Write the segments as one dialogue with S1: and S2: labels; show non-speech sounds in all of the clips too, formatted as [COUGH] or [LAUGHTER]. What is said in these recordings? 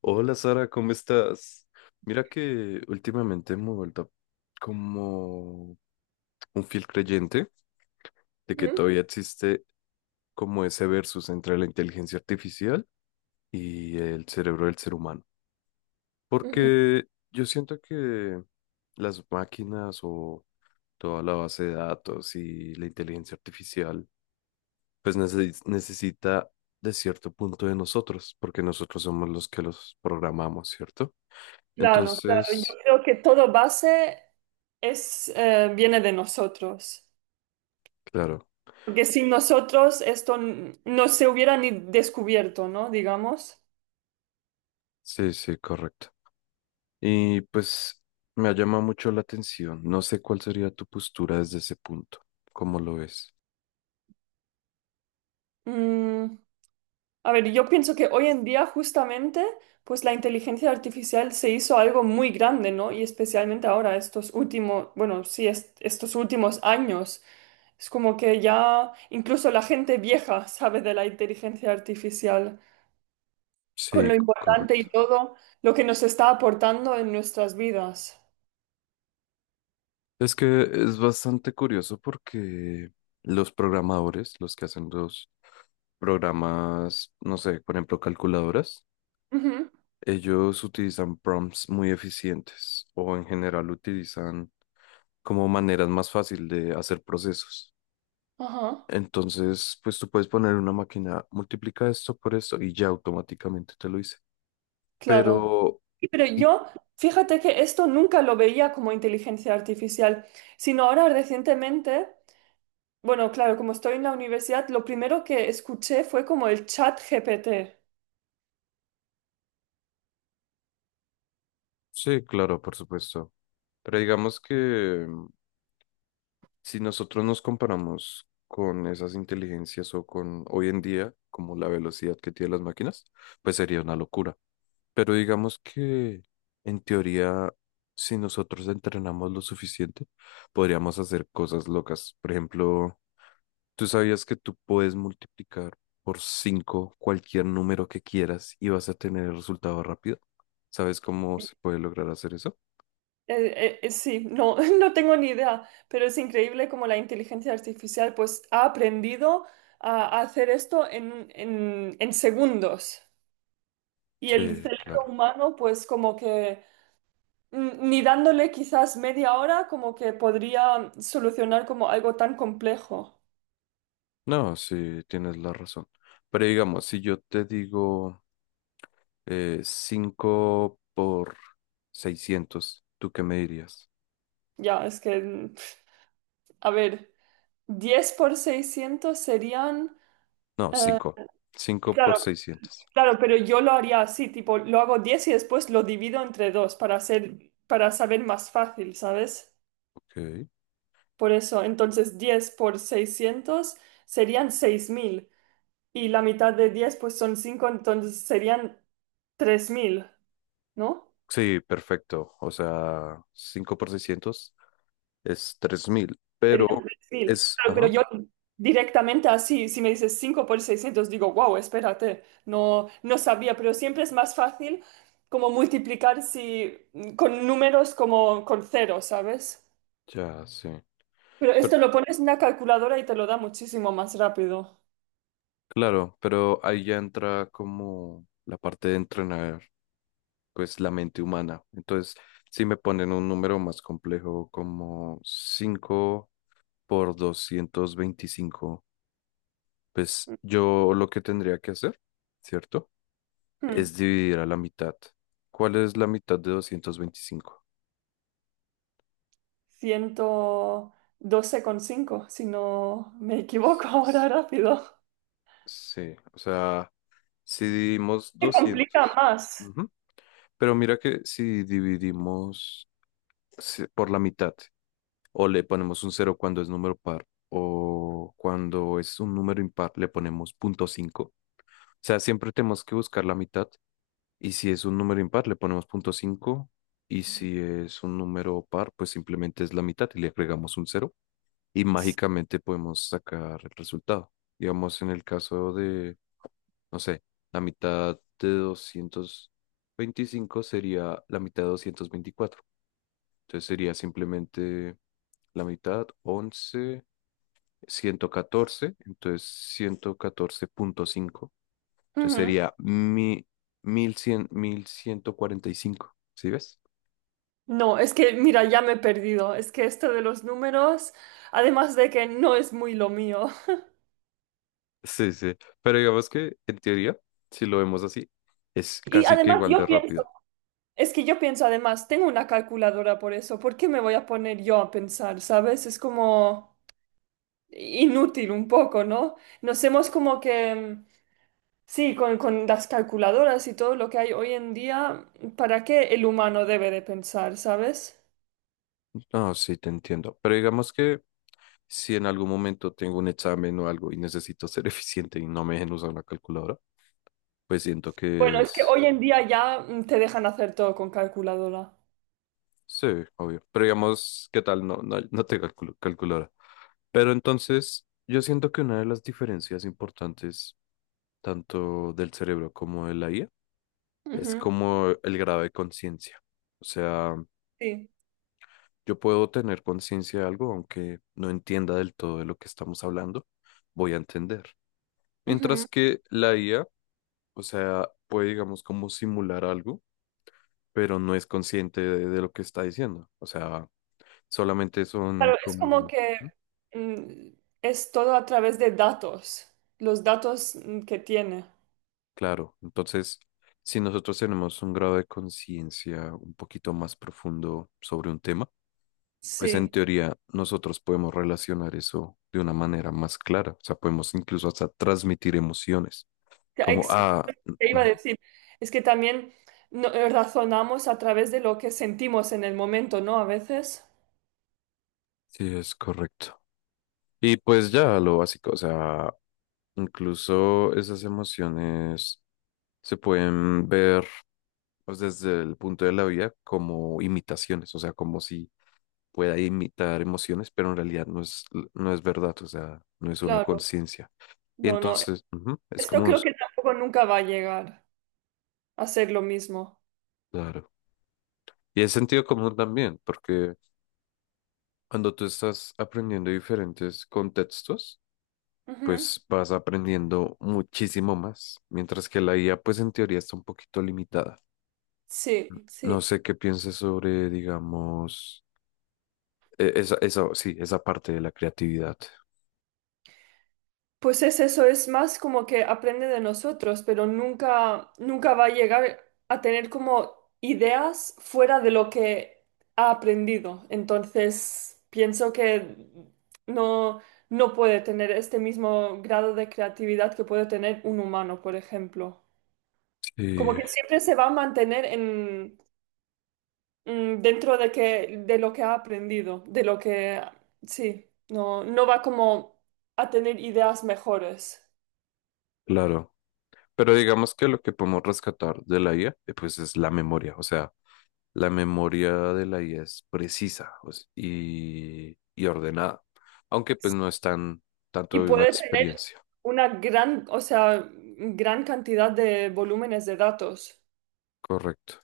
S1: Hola Sara, ¿cómo estás? Mira que últimamente me he vuelto como un fiel creyente de que
S2: Ujú,
S1: todavía existe como ese versus entre la inteligencia artificial y el cerebro del ser humano.
S2: ujú.
S1: Porque yo siento que las máquinas o toda la base de datos y la inteligencia artificial pues necesita de cierto punto de nosotros, porque nosotros somos los que los programamos, ¿cierto?
S2: Claro, claro. Yo
S1: Entonces,
S2: creo que todo base viene de nosotros.
S1: claro.
S2: Porque sin nosotros esto no se hubiera ni descubierto, ¿no? Digamos.
S1: Sí, sí, correcto. Y pues me ha llamado mucho la atención. No sé cuál sería tu postura desde ese punto, cómo lo ves.
S2: Mm, a ver, yo pienso que hoy en día justamente, pues la inteligencia artificial se hizo algo muy grande, ¿no? Y especialmente ahora, estos últimos, bueno, sí, estos últimos años. Es como que ya incluso la gente vieja sabe de la inteligencia artificial, con
S1: Sí,
S2: lo importante
S1: correcto.
S2: y todo lo que nos está aportando en nuestras vidas.
S1: Es que es bastante curioso porque los programadores, los que hacen los programas, no sé, por ejemplo, calculadoras,
S2: Ujú,
S1: ellos utilizan prompts muy eficientes o en general utilizan como maneras más fácil de hacer procesos.
S2: ajá,
S1: Entonces, pues tú puedes poner una máquina, multiplica esto por esto y ya automáticamente te lo dice.
S2: claro.
S1: Pero,
S2: Y Pero
S1: y-
S2: yo, fíjate que esto nunca lo veía como inteligencia artificial, sino ahora recientemente, bueno, claro, como estoy en la universidad, lo primero que escuché fue como el chat GPT.
S1: sí, claro, por supuesto. Pero digamos que si nosotros nos comparamos con esas inteligencias o con hoy en día, como la velocidad que tienen las máquinas, pues sería una locura. Pero digamos que en teoría, si nosotros entrenamos lo suficiente, podríamos hacer cosas locas. Por ejemplo, ¿tú sabías que tú puedes multiplicar por 5 cualquier número que quieras y vas a tener el resultado rápido? ¿Sabes cómo se puede lograr hacer eso?
S2: Sí, no, [LAUGHS] no tengo ni idea, pero es increíble cómo la inteligencia artificial pues ha aprendido a hacer esto en segundos. Y el
S1: Sí,
S2: cerebro
S1: claro.
S2: humano, pues como que ni dándole quizás media hora, como que podría solucionar como algo tan complejo.
S1: No, sí, tienes la razón. Pero digamos, si yo te digo 5 por 600, ¿tú qué me dirías?
S2: Ya, es que, a ver, 10 por 600 serían...
S1: No,
S2: eh,
S1: cinco. Cinco por
S2: claro,
S1: 600.
S2: claro, pero yo lo haría así, tipo, lo hago 10 y después lo divido entre dos para hacer, para saber más fácil, ¿sabes?
S1: Ok.
S2: Por eso, entonces 10 por 600 serían 6.000 y la mitad de 10 pues son cinco, entonces serían tres mil, ¿no?
S1: Sí, perfecto. O sea, 5 por 600 es 3.000,
S2: Sería un
S1: pero
S2: perfil.
S1: es.
S2: Claro, pero
S1: Ajá.
S2: yo directamente así, si me dices 5 por 600 digo, wow, espérate, no, no sabía, pero siempre es más fácil como multiplicar si, con números como con ceros, ¿sabes?
S1: Ya, sí.
S2: Pero esto
S1: Pero-
S2: lo pones en una calculadora y te lo da muchísimo más rápido.
S1: Claro, pero ahí ya entra como la parte de entrenar, pues la mente humana. Entonces, si me ponen un número más complejo como 5 por 225, pues yo lo que tendría que hacer, ¿cierto?
S2: Hmm,
S1: Es dividir a la mitad. ¿Cuál es la mitad de 225?
S2: ciento doce coma cinco si no me equivoco ahora rápido.
S1: Sí, o sea, si dividimos
S2: Se complica
S1: 200,
S2: más.
S1: ujú, pero mira que si dividimos, sí, por la mitad, o le ponemos un cero cuando es número par, o cuando es un número impar le ponemos punto cinco. O sea, siempre tenemos que buscar la mitad, y si es un número impar le ponemos punto cinco, y si es un número par, pues simplemente es la mitad y le agregamos un cero, y mágicamente podemos sacar el resultado. Digamos, en el caso de, no sé, la mitad de doscientos veinticinco sería la mitad de 224. Entonces sería simplemente la mitad, 11, 114, entonces ciento catorce punto cinco. Entonces
S2: Ujú.
S1: sería 1.000, 1.100, 1.145. ¿Sí ves?
S2: No, es que, mira, ya me he perdido. Es que esto de los números, además de que no es muy lo mío.
S1: Sí, sí. Pero digamos que en teoría, si lo vemos así, es
S2: Y
S1: casi que
S2: además
S1: igual
S2: yo
S1: de
S2: pienso,
S1: rápido.
S2: es que yo pienso además, tengo una calculadora por eso, ¿por qué me voy a poner yo a pensar, sabes? Es como inútil un poco, ¿no? Nos hemos como que, sí, con las calculadoras y todo lo que hay hoy en día, ¿para qué el humano debe de pensar, sabes?
S1: No, sí, te entiendo. Pero digamos que si en algún momento tengo un examen o algo y necesito ser [LAUGHS] eficiente y no me dejen usar una calculadora, pues siento
S2: Bueno,
S1: que
S2: es que
S1: es.
S2: hoy en día ya te dejan hacer todo con calculadora.
S1: Sí, obvio. Pero digamos, ¿qué tal? No, no, no te calculo, calculadora. Pero entonces, yo siento que una de las diferencias importantes, tanto del cerebro como de la IA, es
S2: Ujú,
S1: como el grado de conciencia. O sea,
S2: sí.
S1: yo puedo tener conciencia de algo, aunque no entienda del todo de lo que estamos hablando, voy a entender. Mientras
S2: Ujú.
S1: que la IA, o sea, puede, digamos, como simular algo, pero no es consciente de lo que está diciendo. O sea, solamente son
S2: Claro, es como
S1: como.
S2: que mm, es todo a través de datos, los datos que tiene.
S1: Claro, entonces, si nosotros tenemos un grado de conciencia un poquito más profundo sobre un tema, pues en
S2: Sí,
S1: teoría nosotros podemos relacionar eso de una manera más clara, o sea, podemos incluso hasta transmitir emociones,
S2: Que
S1: como
S2: ex- te
S1: mm,
S2: iba a
S1: mm,
S2: decir, es que también razonamos a través de lo que sentimos en el momento, ¿no? A veces,
S1: sí, es correcto. Y pues ya lo básico, o sea, incluso esas emociones se pueden ver pues, desde el punto de la vida como imitaciones, o sea, como si pueda imitar emociones, pero en realidad no es, no es verdad, o sea, no es una
S2: claro,
S1: conciencia. Y
S2: no, no,
S1: entonces, es
S2: esto
S1: como un.
S2: creo que tampoco nunca va a llegar a ser lo mismo.
S1: Claro. Y es sentido común también, porque cuando tú estás aprendiendo diferentes contextos,
S2: Ujú.
S1: pues vas aprendiendo muchísimo más, mientras que la IA, pues en teoría está un poquito limitada.
S2: Sí, sí.
S1: No sé qué pienses sobre, digamos, sí, esa parte de la creatividad.
S2: Pues es eso, es más como que aprende de nosotros, pero nunca, nunca va a llegar a tener como ideas fuera de lo que ha aprendido. Entonces, pienso que no, no puede tener este mismo grado de creatividad que puede tener un humano, por ejemplo. Como
S1: Sí.
S2: que siempre se va a mantener en, dentro de que, de lo que ha aprendido, de lo que, sí, no, no va como a tener ideas mejores.
S1: Claro, pero digamos que lo que podemos rescatar de la IA, pues es la memoria, o sea, la memoria de la IA es precisa pues, y ordenada, aunque pues no es tan
S2: Y
S1: tanto de una
S2: puede tener
S1: experiencia,
S2: una gran, o sea, gran cantidad de volúmenes de datos.
S1: correcto.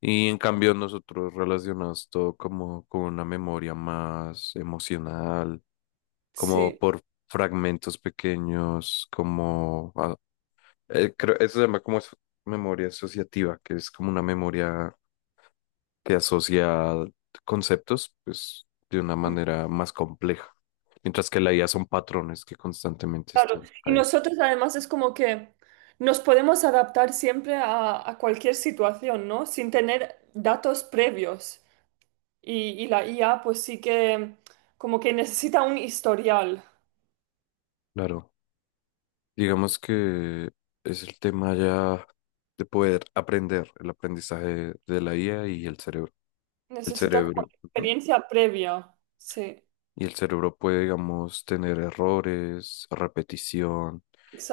S1: Y en cambio nosotros relacionamos todo como con una memoria más emocional, como
S2: Sí,
S1: por fragmentos pequeños, como, creo, eso se llama como memoria asociativa, que es como una memoria que asocia conceptos, pues, de una manera más compleja. Mientras que la IA son patrones que constantemente
S2: claro.
S1: están
S2: Y
S1: ahí.
S2: nosotros además es como que nos podemos adaptar siempre a cualquier situación, ¿no? Sin tener datos previos. Y la IA pues sí que como que necesita un historial,
S1: Claro, digamos que es el tema ya de poder aprender el aprendizaje de la IA y el cerebro. El
S2: necesita como
S1: cerebro. Ujú.
S2: experiencia previa. Sí,
S1: Y el cerebro puede, digamos, tener errores, repetición,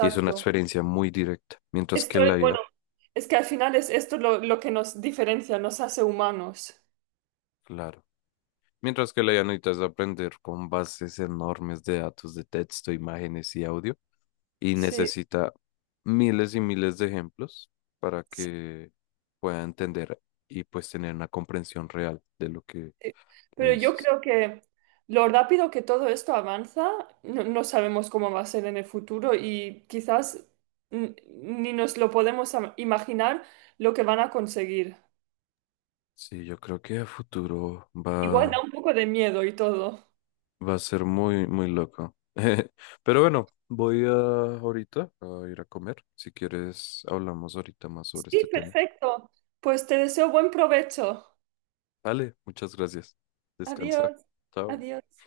S1: y es una experiencia muy directa. Mientras que
S2: Esto es,
S1: la IA,
S2: bueno, es que al final es esto lo que nos diferencia, nos hace humanos.
S1: claro. Mientras que la llanita es aprender con bases enormes de datos de texto, imágenes y audio, y
S2: Sí.
S1: necesita miles y miles de ejemplos para
S2: Sí,
S1: que pueda entender y pues tener una comprensión real de lo que le
S2: pero yo
S1: dices.
S2: creo que lo rápido que todo esto avanza, no, no sabemos cómo va a ser en el futuro y quizás ni nos lo podemos imaginar lo que van a conseguir.
S1: Sí, yo creo que a futuro
S2: Igual da
S1: va,
S2: un poco de miedo y todo.
S1: va a ser muy, muy loco. [LAUGHS] Pero bueno, voy a ahorita a ir a comer. Si quieres, hablamos ahorita más sobre este
S2: Sí,
S1: tema.
S2: perfecto. Pues te deseo buen provecho.
S1: Vale, muchas gracias. Descansa.
S2: Adiós.
S1: Chao.
S2: Adiós.